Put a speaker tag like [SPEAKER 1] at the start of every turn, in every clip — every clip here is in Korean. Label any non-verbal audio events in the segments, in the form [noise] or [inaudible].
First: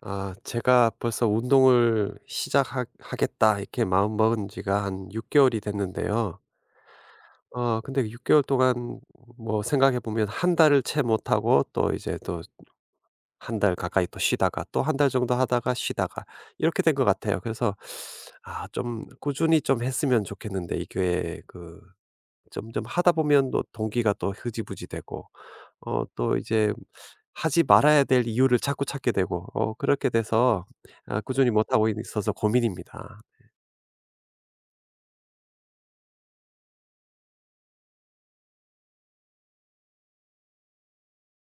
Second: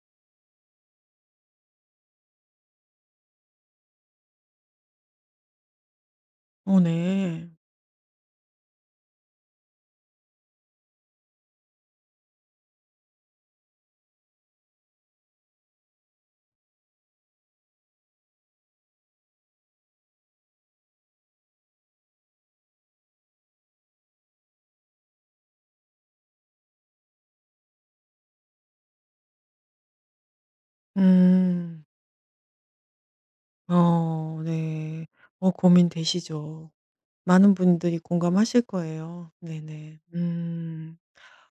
[SPEAKER 1] 아, 제가 벌써 운동을 시작하겠다 이렇게 마음먹은 지가 한 6개월이 됐는데요.
[SPEAKER 2] 네.
[SPEAKER 1] 근데 6개월 동안 뭐 생각해 보면 한 달을 채 못하고 또 이제 또 한 달 가까이 또 쉬다가 또 한 달 정도 하다가 쉬다가 이렇게 된 것 같아요. 그래서 좀 꾸준히 좀 했으면 좋겠는데 이게 점점 하다 보면 또 동기가 또 흐지부지 되고 또 이제 하지 말아야 될 이유를 자꾸 찾게 되고 그렇게 돼서 아 네. 꾸준히
[SPEAKER 2] 음.
[SPEAKER 1] 못하고 있어서 고민입니다.
[SPEAKER 2] 네. 고민되시죠. 많은 분들이 공감하실 거예요. 네네. 음.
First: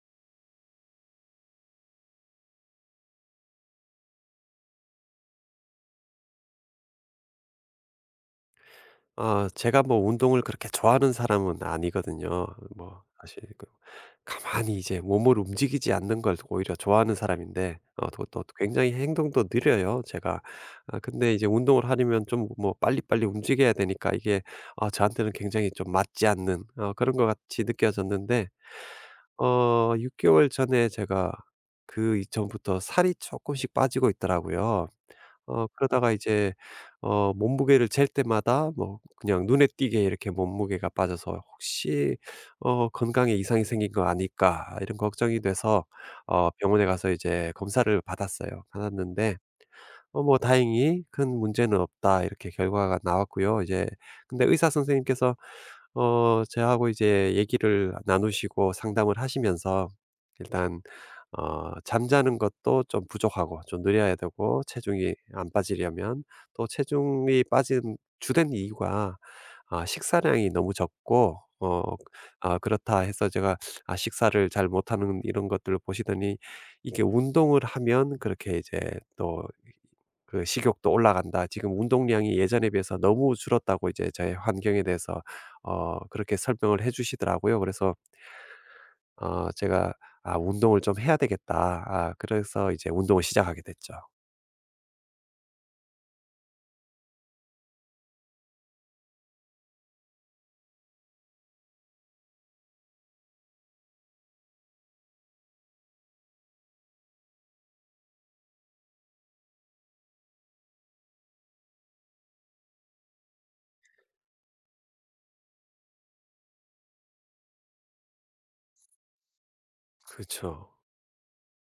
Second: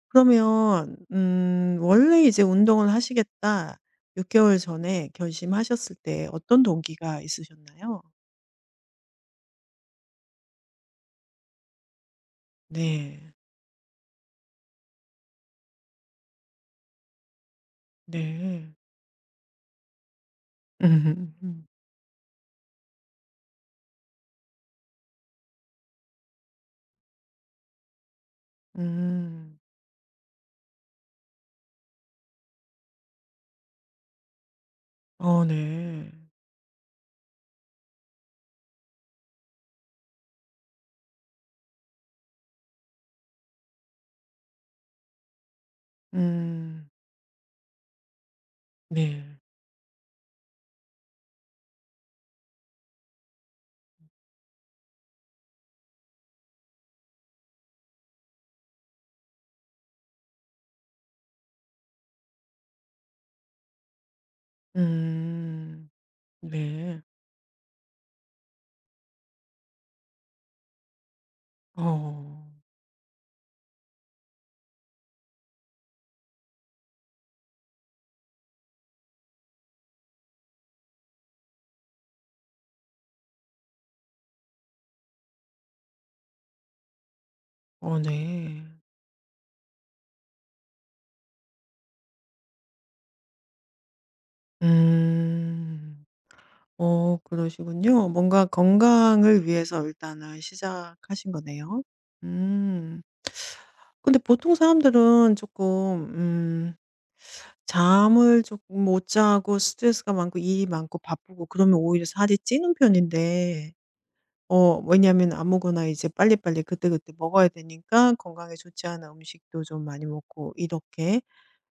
[SPEAKER 2] 그러면 원래 이제 '운동을 하시겠다.' 6개월 전에 결심하셨을 때 어떤 동기가 있으셨나요?
[SPEAKER 1] 제가 뭐 운동을 그렇게 좋아하는 사람은 아니거든요. 뭐
[SPEAKER 2] 네.
[SPEAKER 1] 사실 가만히 이제 몸을 움직이지 않는 걸 오히려 좋아하는 사람인데 또 또
[SPEAKER 2] 네.
[SPEAKER 1] 굉장히 행동도 느려요 제가. 근데 이제
[SPEAKER 2] 음.
[SPEAKER 1] 운동을 하려면 좀 뭐 빨리빨리 움직여야 되니까 이게 저한테는 굉장히 좀 맞지 않는 그런 것 같이 느껴졌는데
[SPEAKER 2] [laughs] 음.
[SPEAKER 1] 6 개월 전에 제가 그 이전부터 살이 조금씩 빠지고 있더라고요. 그러다가
[SPEAKER 2] 네.
[SPEAKER 1] 이제 몸무게를 잴 때마다 뭐 그냥 눈에 띄게 이렇게 몸무게가 빠져서 '혹시 건강에 이상이 생긴 거 아닐까?' 이런 걱정이 돼서 병원에
[SPEAKER 2] 음.
[SPEAKER 1] 가서 이제 검사를 받았어요. 받았는데
[SPEAKER 2] 네.
[SPEAKER 1] 뭐 다행히 큰 문제는 없다 이렇게 결과가 나왔고요. 이제 근데 의사 선생님께서 저하고 이제 얘기를 나누시고 상담을 하시면서 일단 잠자는 것도 좀 부족하고 좀 늘려야 되고 체중이 안
[SPEAKER 2] 음.
[SPEAKER 1] 빠지려면 또
[SPEAKER 2] 네.
[SPEAKER 1] 체중이 빠진 주된 이유가 식사량이 너무 적고
[SPEAKER 2] 어.
[SPEAKER 1] 그렇다 해서 제가 식사를 잘 못하는 이런 것들을 보시더니 이게 운동을 하면 그렇게 이제 또 그 식욕도 올라간다. 지금 운동량이 예전에 비해서 너무 줄었다고 이제 저의 환경에 대해서 그렇게 설명을 해 주시더라고요. 그래서
[SPEAKER 2] 네.
[SPEAKER 1] 제가 '아 운동을 좀 해야 되겠다.' 그래서 이제 운동을 시작하게 됐죠.
[SPEAKER 2] 음. 그러시군요. 뭔가 건강을 위해서 일단은 시작하신 거네요. 음. 근데 보통 사람들은 조금 음 잠을 조금 못 자고 스트레스가 많고 일이 많고 바쁘고 그러면 오히려 살이 찌는 편인데 왜냐하면 아무거나 이제 빨리빨리 그때그때 먹어야 되니까 건강에 좋지 않은 음식도 좀 많이
[SPEAKER 1] 그
[SPEAKER 2] 먹고
[SPEAKER 1] 죠
[SPEAKER 2] 이렇게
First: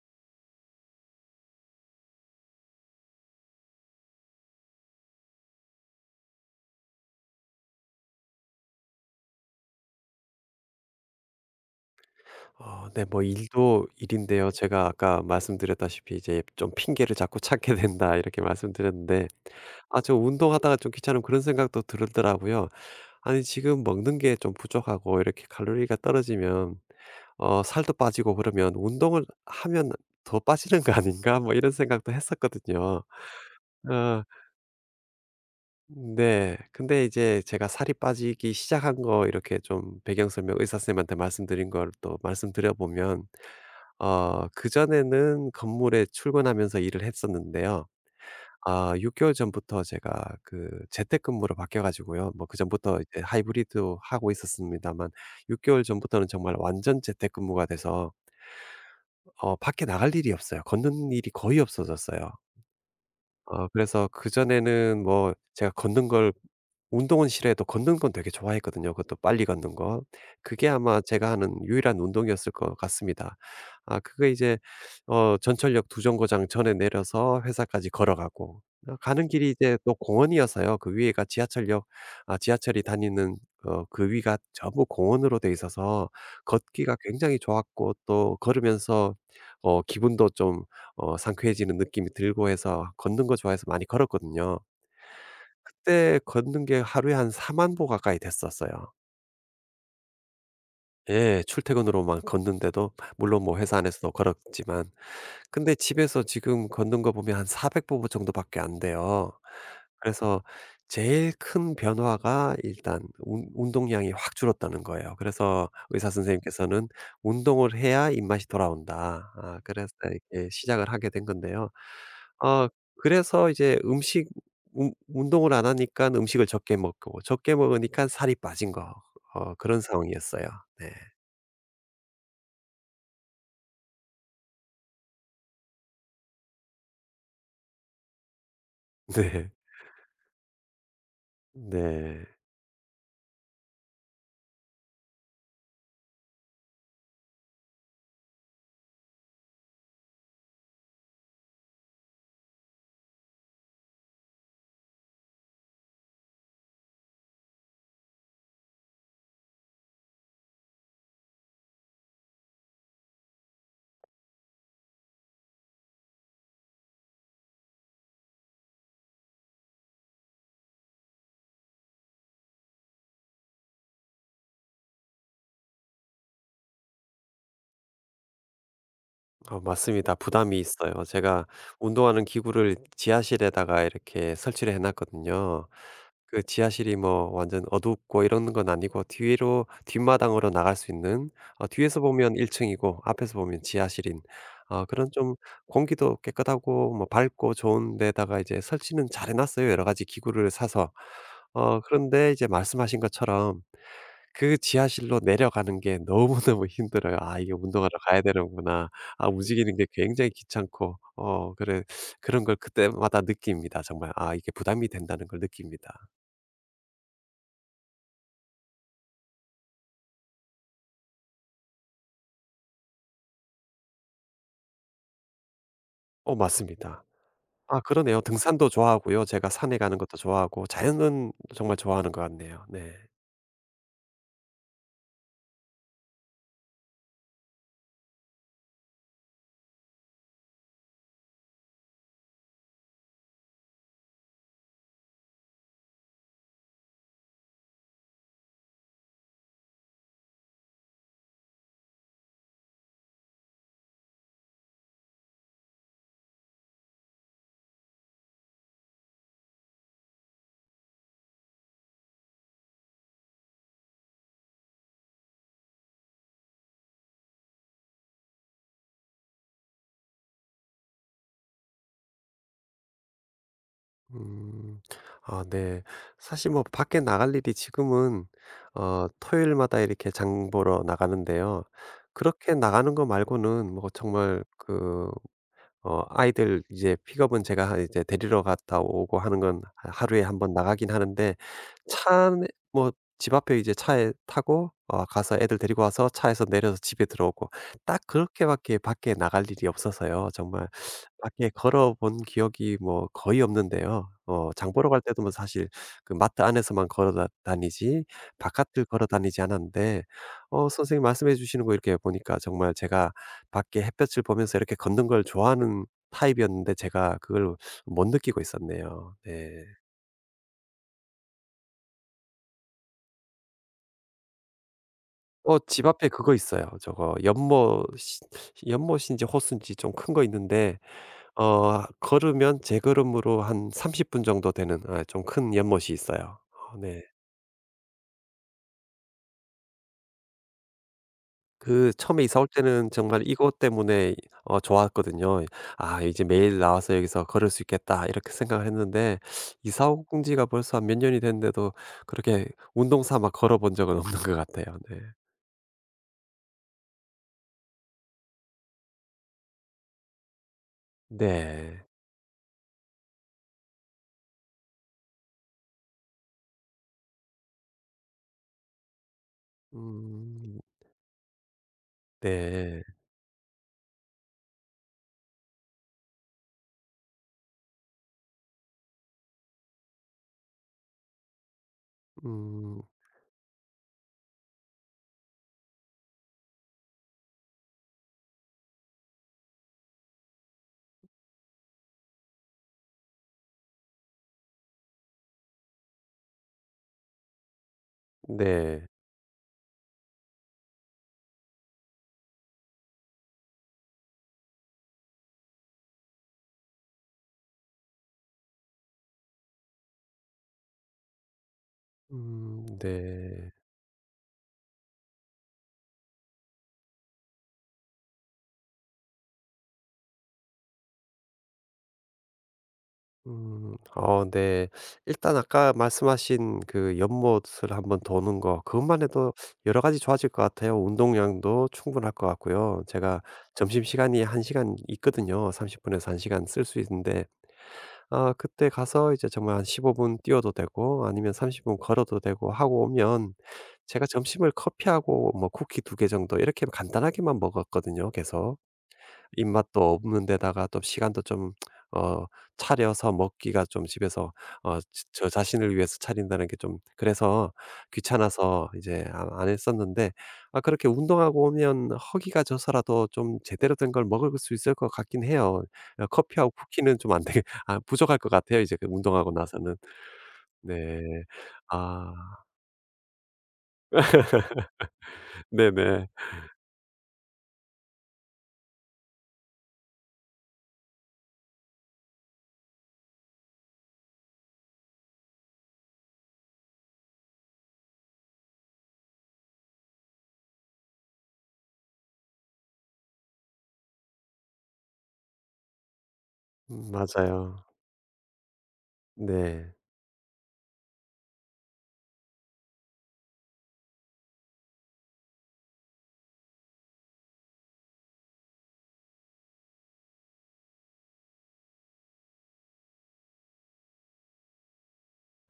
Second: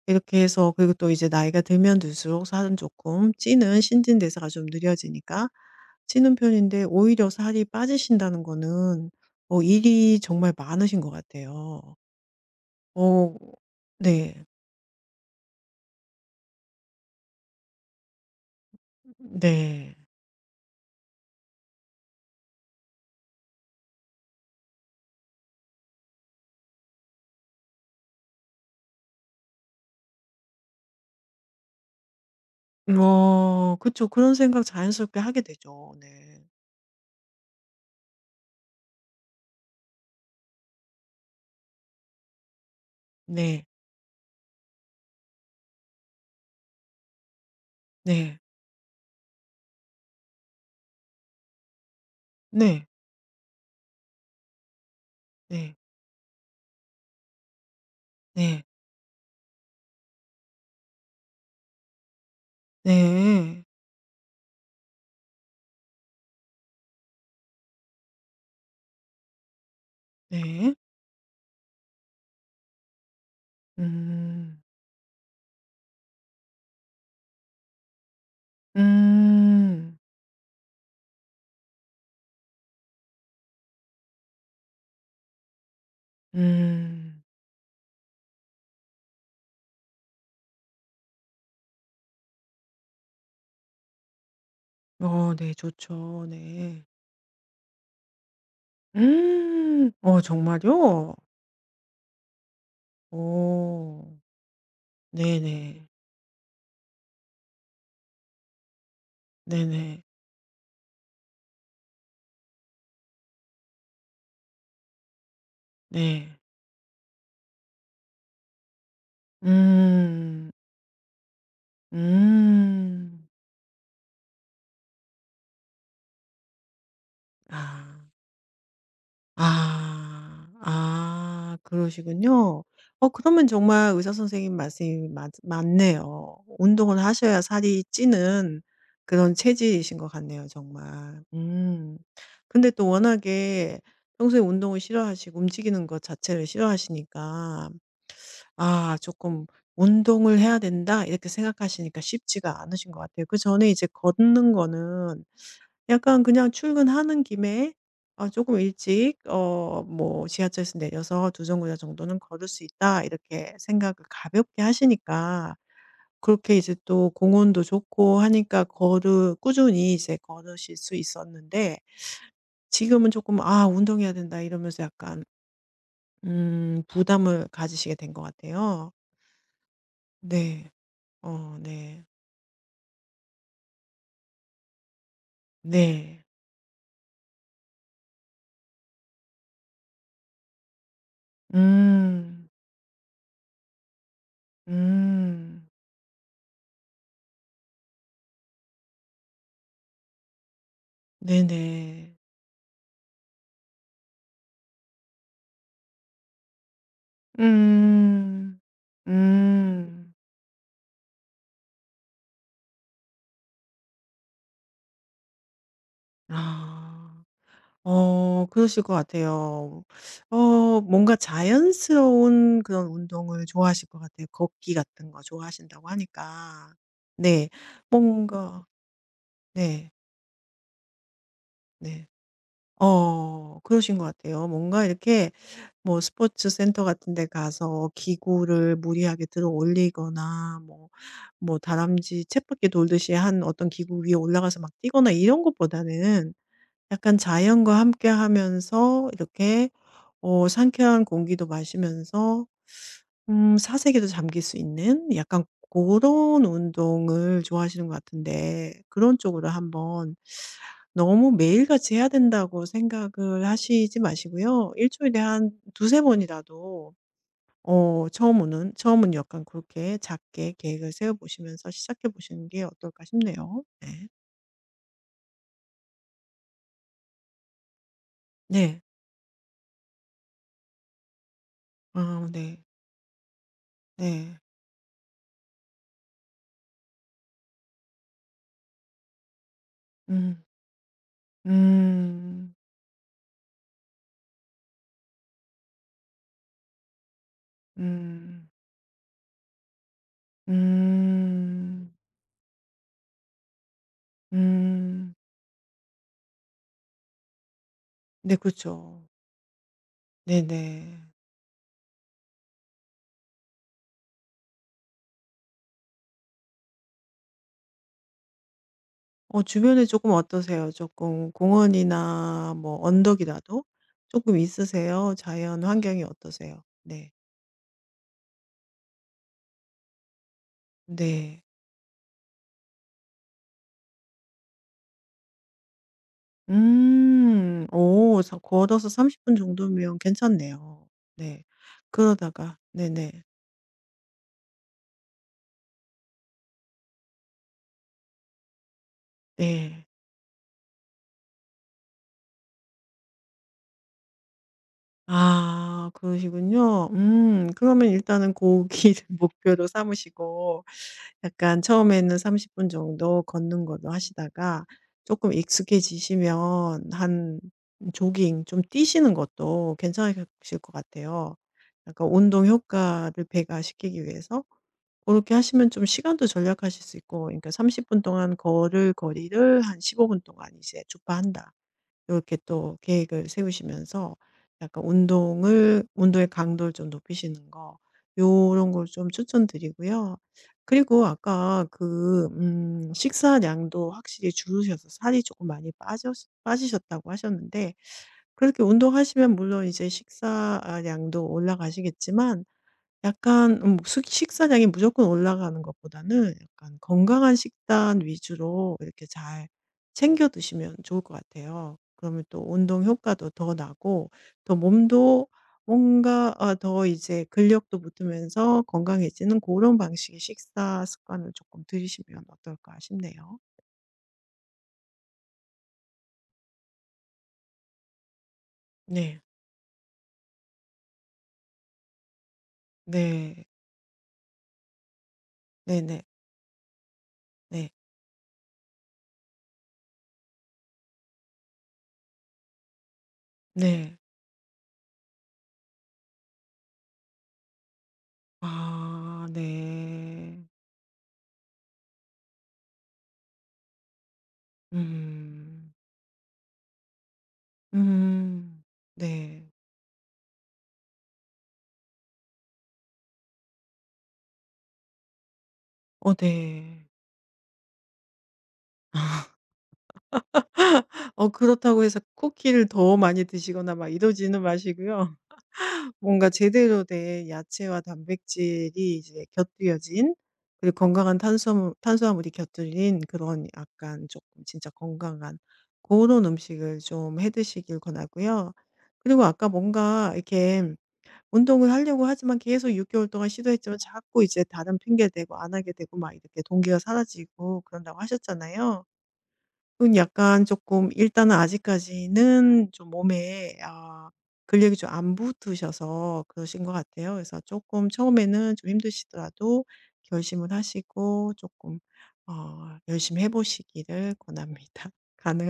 [SPEAKER 2] 이렇게 해서 그리고 또 이제 나이가 들면 들수록 살은 조금 찌는 신진대사가 좀 느려지니까 찌는 편인데 오히려 살이 빠지신다는 거는 일이 정말 많으신 것 같아요.
[SPEAKER 1] 어 네. 뭐
[SPEAKER 2] 어
[SPEAKER 1] 일도
[SPEAKER 2] 네.
[SPEAKER 1] 일인데요. 제가 아까 말씀드렸다시피 이제 좀 '핑계를 자꾸 찾게 [laughs] 된다.' 이렇게 말씀드렸는데
[SPEAKER 2] 네.
[SPEAKER 1] 저 운동하다가 좀 귀찮으면 그런 생각도 들더라고요. 아니 지금 먹는 게 좀 부족하고 이렇게 칼로리가 떨어지면 살도 빠지고 그러면 '운동을 하면 더 빠지는 거 아닌가?' 뭐 이런 생각도 했었거든요.
[SPEAKER 2] 그쵸.
[SPEAKER 1] 어.
[SPEAKER 2] 그런 생각 자연스럽게 하게 되죠. 네.
[SPEAKER 1] 네. 근데 이제 제가 살이 빠지기 시작한 거 이렇게 좀 배경 설명 의사 선생님한테 말씀드린 걸 또 말씀드려 보면
[SPEAKER 2] 네.
[SPEAKER 1] 그전에는 건물에 출근하면서 일을 했었는데요.
[SPEAKER 2] 네.
[SPEAKER 1] 6 개월 전부터 제가 그 재택근무로 바뀌어 가지고요. 뭐
[SPEAKER 2] 네.
[SPEAKER 1] 그전부터 이제 하이브리드 하고 있었습니다만 6
[SPEAKER 2] 네.
[SPEAKER 1] 개월 전부터는 정말 완전 재택근무가 돼서
[SPEAKER 2] 네.
[SPEAKER 1] 밖에 나갈 일이 없어요. 걷는 일이 거의 없어졌어요.
[SPEAKER 2] 네.
[SPEAKER 1] 그래서 그전에는 뭐 제가 걷는 걸 운동은 싫어해도 걷는 건 되게 좋아했거든요. 그것도 빨리 걷는 거. 그게
[SPEAKER 2] 네.
[SPEAKER 1] 아마 제가 하는 유일한 운동이었을 것 같습니다. 그게 이제
[SPEAKER 2] 음.
[SPEAKER 1] 전철역 두 정거장 전에 내려서 회사까지 걸어가고 가는 길이 이제 또
[SPEAKER 2] 음.
[SPEAKER 1] 공원이어서요. 그 위에가 지하철역, 지하철이 다니는 그 위가 전부 공원으로 돼 있어서 걷기가
[SPEAKER 2] 음.
[SPEAKER 1] 굉장히 좋았고 또 걸으면서 기분도 좀 상쾌해지는 느낌이 들고 해서 걷는 거 좋아해서 많이 걸었거든요.
[SPEAKER 2] 네.
[SPEAKER 1] 그때
[SPEAKER 2] 좋죠.
[SPEAKER 1] 걷는 게
[SPEAKER 2] 네.
[SPEAKER 1] 하루에 한4만보 가까이 됐었어요.
[SPEAKER 2] 음. 정말요?
[SPEAKER 1] 예. 출퇴근으로만 걷는데도 물론 뭐 회사 안에서도
[SPEAKER 2] 오~~
[SPEAKER 1] 걸었지만 근데
[SPEAKER 2] 네네.
[SPEAKER 1] 집에서 지금 걷는 거 보면 한 400 보보 정도밖에 안 돼요.
[SPEAKER 2] 네네.
[SPEAKER 1] 그래서 제일 큰 변화가 일단 운 운동량이 확 줄었다는 거예요. 그래서 의사
[SPEAKER 2] 네.
[SPEAKER 1] 선생님께서는 "운동을 해야 입맛이 돌아온다." 그래서 이렇게
[SPEAKER 2] 음.
[SPEAKER 1] 시작을 하게 된 건데요. 어
[SPEAKER 2] 음.
[SPEAKER 1] 그래서 이제 음식 운 운동을 안 하니까 음식을 적게 먹고 적게 먹으니까
[SPEAKER 2] 아.
[SPEAKER 1] 살이 빠진 거, 그런 상황이었어요.
[SPEAKER 2] 아.
[SPEAKER 1] 네.
[SPEAKER 2] 아, 그러시군요. 그러면 정말 의사 선생님 말씀이 맞 맞네요. 운동을 하셔야 살이 찌는 그런
[SPEAKER 1] 네.
[SPEAKER 2] 체질이신 것 같네요 정말. 음.
[SPEAKER 1] 네.
[SPEAKER 2] 근데 또 워낙에 평소에 운동을 싫어하시고 움직이는 것 자체를 싫어하시니까 아 조금 '운동을 해야 된다.' 이렇게 생각하시니까 쉽지가 않으신 것 같아요. 그전에 이제 걷는 거는 약간 그냥 출근하는 김에 아 조금 일찍 뭐 '지하철에서 내려서 두 정거장 정도는 걸을 수 있다.' 이렇게 생각을 가볍게 하시니까 그렇게 이제 또 공원도 좋고 하니까 걸을 꾸준히 이제 걸으실 수 있었는데 지금은 조금 '아 운동해야 된다.' 이러면서 약간 부담을 가지시게 된 것 같아요.
[SPEAKER 1] 어 맞습니다. 부담이
[SPEAKER 2] 네.
[SPEAKER 1] 있어요. 제가
[SPEAKER 2] 네.
[SPEAKER 1] 운동하는 기구를 지하실에다가 이렇게 설치를 해 놨거든요.
[SPEAKER 2] 네.
[SPEAKER 1] 그 지하실이 뭐 완전 어둡고 이런 건 아니고 뒤로 뒷마당으로 나갈 수 있는, 뒤에서 보면
[SPEAKER 2] 음.
[SPEAKER 1] 1 층이고 앞에서 보면 지하실인, 그런 좀
[SPEAKER 2] 음.
[SPEAKER 1] 공기도 깨끗하고 뭐 밝고 좋은 데다가 이제 설치는 잘 해 놨어요, 여러 가지 기구를 사서.
[SPEAKER 2] 네네.
[SPEAKER 1] 그런데 이제 말씀하신 것처럼 그 지하실로 내려가는 게 너무너무 [laughs] 힘들어요. '아 이게 운동하러 가야
[SPEAKER 2] 음.
[SPEAKER 1] 되는구나.' 움직이는 게
[SPEAKER 2] 음.
[SPEAKER 1] 굉장히 귀찮고, 그래, 그런 걸 그때마다 느낍니다. 정말 아 이게 부담이 된다는 걸 느낍니다.
[SPEAKER 2] 아. 그러실 것 같아요. 뭔가 자연스러운 그런 운동을 좋아하실 것 같아요. 걷기 같은 거 좋아하신다고
[SPEAKER 1] 어
[SPEAKER 2] 하니까.
[SPEAKER 1] 맞습니다.
[SPEAKER 2] 네.
[SPEAKER 1] 아 그러네요.
[SPEAKER 2] 뭔가
[SPEAKER 1] 등산도 좋아하고요. 제가 산에
[SPEAKER 2] 네.
[SPEAKER 1] 가는 것도 좋아하고 자연은 정말
[SPEAKER 2] 네.
[SPEAKER 1] 좋아하는 것 같네요. 네.
[SPEAKER 2] 그러신 것 같아요. 뭔가 이렇게 뭐 스포츠 센터 같은 데 가서 기구를 무리하게 들어 올리거나 뭐 다람쥐 쳇바퀴 돌듯이 한 어떤 기구 위에 올라가서 막 뛰거나 이런 것보다는 약간 자연과 함께 하면서 이렇게 상쾌한 공기도 마시면서 사색에도 잠길 수 있는 약간 고런 운동을 좋아하시는 것 같은데 그런 쪽으로 한번 너무 매일같이 해야 된다고 생각을 하시지 마시고요. 일주일에 한 두세 번이라도 처음은 약간 그렇게 작게 계획을 세워 보시면서 시작해 보시는 게 어떨까 싶네요. 네.
[SPEAKER 1] 음. 아 네. 사실 뭐 밖에 나갈 일이 지금은,
[SPEAKER 2] 네.
[SPEAKER 1] 토요일마다 이렇게 장 보러 나가는데요.
[SPEAKER 2] 아
[SPEAKER 1] 그렇게
[SPEAKER 2] 네.
[SPEAKER 1] 나가는 거 말고는 뭐
[SPEAKER 2] 네.
[SPEAKER 1] 정말 아이들 이제 픽업은 제가 이제 데리러 갔다 오고 하는 건 하 하루에 한
[SPEAKER 2] 음.
[SPEAKER 1] 번 나가긴 하는데, 차
[SPEAKER 2] 음.
[SPEAKER 1] 뭐 집 앞에 이제 차에 타고 가서 애들 데리고 와서 차에서 내려서 집에 들어오고 딱
[SPEAKER 2] 음.
[SPEAKER 1] 그렇게밖에 밖에 나갈 일이 없어서요. 정말 밖에
[SPEAKER 2] 음.
[SPEAKER 1] 걸어본 기억이 뭐 거의 없는데요. 장 보러 갈
[SPEAKER 2] 음.
[SPEAKER 1] 때도 뭐 사실 그 마트 안에서만 걸어 다 다니지
[SPEAKER 2] 네
[SPEAKER 1] 바깥을 걸어
[SPEAKER 2] 그렇죠.
[SPEAKER 1] 다니지 않았는데,
[SPEAKER 2] 네네.
[SPEAKER 1] 선생님 말씀해 주시는 거 이렇게 보니까 정말 제가 밖에 햇볕을 보면서 이렇게 걷는 걸 좋아하는 타입이었는데 제가 그걸 못 느끼고 있었네요. 네.
[SPEAKER 2] 주변에 조금 어떠세요? 조금 공원이나 뭐 언덕이라도 조금 있으세요?
[SPEAKER 1] 어
[SPEAKER 2] 자연
[SPEAKER 1] 집
[SPEAKER 2] 환경이
[SPEAKER 1] 앞에 그거
[SPEAKER 2] 어떠세요?
[SPEAKER 1] 있어요.
[SPEAKER 2] 네.
[SPEAKER 1] 저거 연못인지 호수인지 좀 큰 거 있는데,
[SPEAKER 2] 네.
[SPEAKER 1] 걸으면 제 걸음으로 한 30분 정도 되는 좀 큰 연못이 있어요. 어 네.
[SPEAKER 2] 음. 오, 사 걸어서 30분 정도면 괜찮네요. 네.
[SPEAKER 1] 그 처음에 이사 올
[SPEAKER 2] 그러다가
[SPEAKER 1] 때는 정말
[SPEAKER 2] 네네.
[SPEAKER 1] 이것 때문에 좋았거든요. '아 이제 매일 나와서 여기서 걸을 수 있겠다.' 이렇게 생각을 했는데
[SPEAKER 2] 네.
[SPEAKER 1] 이사 온 지가 벌써 한 몇 년이 됐는데도 그렇게 운동 삼아 걸어 본 적은 없는 것 같아요. 네.
[SPEAKER 2] 아, 그러시군요. 음. 그러면 일단은 고기를 [laughs] 목표로 삼으시고 약간
[SPEAKER 1] 네.
[SPEAKER 2] 처음에는 30분 정도 걷는 걸로 하시다가 조금 익숙해지시면 한 조깅 좀 뛰시는 것도
[SPEAKER 1] 음
[SPEAKER 2] 괜찮으실 것 같아요. 약간 운동
[SPEAKER 1] 네.
[SPEAKER 2] 효과를 배가시키기 위해서 그렇게 하시면 좀 시간도 절약하실 수 있고 그러니까 30분 동안 걸을 거리를 한 15분 동안 이제 주파한다. 이렇게 또
[SPEAKER 1] 음
[SPEAKER 2] 계획을 세우시면서 약간 운동을 운동의 강도를 좀 높이시는 거 요런 걸 좀 추천드리고요. 그리고 아까 그 식사량도 확실히 줄으셔서 살이 조금 많이 빠져 빠지셨다고 하셨는데 그렇게
[SPEAKER 1] 네.
[SPEAKER 2] 운동하시면 물론 이제 식사량도 올라가시겠지만 약간 식 식사량이 무조건 올라가는 것보다는 약간 건강한 식단 위주로 이렇게 잘 챙겨 드시면 좋을 것 같아요. 그러면 또 운동 효과도
[SPEAKER 1] 네.
[SPEAKER 2] 더 나고 더 몸도 뭔가 더 이제 근력도 붙으면서 건강해지는 그런 방식의 식사 습관을 조금 들이시면 어떨까 싶네요.
[SPEAKER 1] 음. 어 네. 일단 아까 말씀하신 그 연못을 한번 도는 거, 그것만
[SPEAKER 2] 네.
[SPEAKER 1] 해도 여러 가지 좋아질 것 같아요. 운동량도 충분할 것 같고요. 제가
[SPEAKER 2] 네.
[SPEAKER 1] 점심시간이 1 시간 있거든요. 30
[SPEAKER 2] 네네.
[SPEAKER 1] 분에서 1 시간 쓸 수 있는데
[SPEAKER 2] 네. 네.
[SPEAKER 1] 그때 가서 이제 정말 한 15분 뛰어도 되고 아니면 30분 걸어도 되고 하고 오면,
[SPEAKER 2] 네.
[SPEAKER 1] 제가 점심을 커피하고 뭐 쿠키 2개 정도 이렇게 간단하게만 먹었거든요 계속.
[SPEAKER 2] 아
[SPEAKER 1] 입맛도 없는
[SPEAKER 2] 네.
[SPEAKER 1] 데다가 또 시간도 좀 어 차려서 먹기가 좀 집에서, 어 지 저
[SPEAKER 2] 음.
[SPEAKER 1] 자신을 위해서 차린다는 게 좀 그래서
[SPEAKER 2] 음.
[SPEAKER 1] 귀찮아서 이제 안
[SPEAKER 2] 네.
[SPEAKER 1] 안 했었는데 그렇게 운동하고 오면 허기가 져서라도 좀 제대로 된 걸 먹을 수 있을 것 같긴 해요. 커피하고
[SPEAKER 2] 네.
[SPEAKER 1] 쿠키는 좀 안 되게 [laughs] 부족할 것 같아요, 이제 그 운동하고
[SPEAKER 2] [laughs]
[SPEAKER 1] 나서는. 네.
[SPEAKER 2] 그렇다고 해서
[SPEAKER 1] 아.
[SPEAKER 2] 쿠키를 더 많이 드시거나 막 이러지는 마시고요. [laughs]
[SPEAKER 1] 네네.
[SPEAKER 2] 뭔가 제대로 된 야채와 단백질이 이제 곁들여진 그리고 건강한 탄수화물이 곁들인 그런 약간 조금 진짜 건강한 그런 음식을 좀 해 드시길 권하고요. 그리고 아까 뭔가 이렇게 운동을 하려고 하지만 계속 6개월 동안 시도했지만 자꾸 이제 다른 핑계 대고 안 하게 되고 막 이렇게 동기가 사라지고
[SPEAKER 1] 맞아요.
[SPEAKER 2] 그런다고 하셨잖아요.
[SPEAKER 1] 네.
[SPEAKER 2] 은 약간 조금 일단은 아직까지는 좀 몸에 근력이 좀 안 붙으셔서 그러신 것 같아요. 그래서 조금 처음에는 좀 힘드시더라도 결심을 하시고 조금 열심히 해 보시기를 권합니다. [laughs]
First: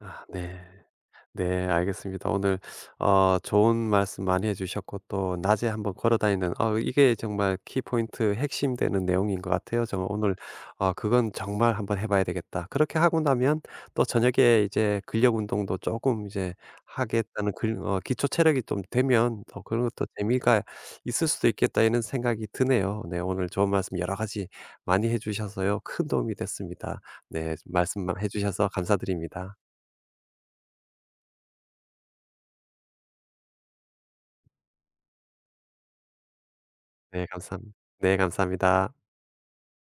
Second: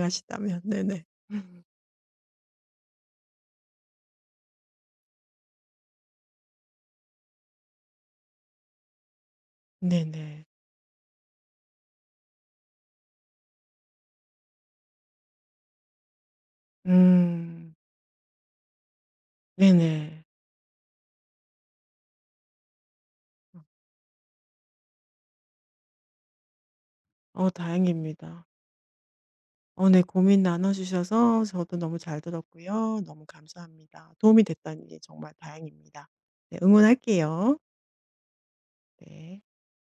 [SPEAKER 1] 아 네.
[SPEAKER 2] 네네.
[SPEAKER 1] 네, 알겠습니다. 오늘 좋은 말씀 많이 해 주셨고 또 낮에 한번 걸어 다니는, 이게 정말 키포인트 핵심 되는 내용인 것 같아요. 정말 오늘
[SPEAKER 2] 네네.
[SPEAKER 1] 그건 정말 한번 해 봐야 되겠다. 그렇게 하고 나면 또 저녁에 이제 근력 운동도 조금 이제 하겠다는,
[SPEAKER 2] 음.
[SPEAKER 1] 근 어 기초 체력이 좀 되면 또 그런 것도
[SPEAKER 2] 네네.
[SPEAKER 1] 재미가 있을 수도 있겠다 이런 생각이 드네요. 네, 오늘 좋은 말씀 여러 가지 많이 해 주셔서요. 큰 도움이 됐습니다. 네, 말씀 만해
[SPEAKER 2] 다행입니다.
[SPEAKER 1] 주셔서 감사드립니다.
[SPEAKER 2] 네. 고민 나눠 주셔서 저도 너무 잘 들었고요. 너무 감사합니다. 도움이 됐다니 정말 다행입니다. 네
[SPEAKER 1] 네,
[SPEAKER 2] 응원할게요.
[SPEAKER 1] 감사합 네, 감사합니다.
[SPEAKER 2] 네.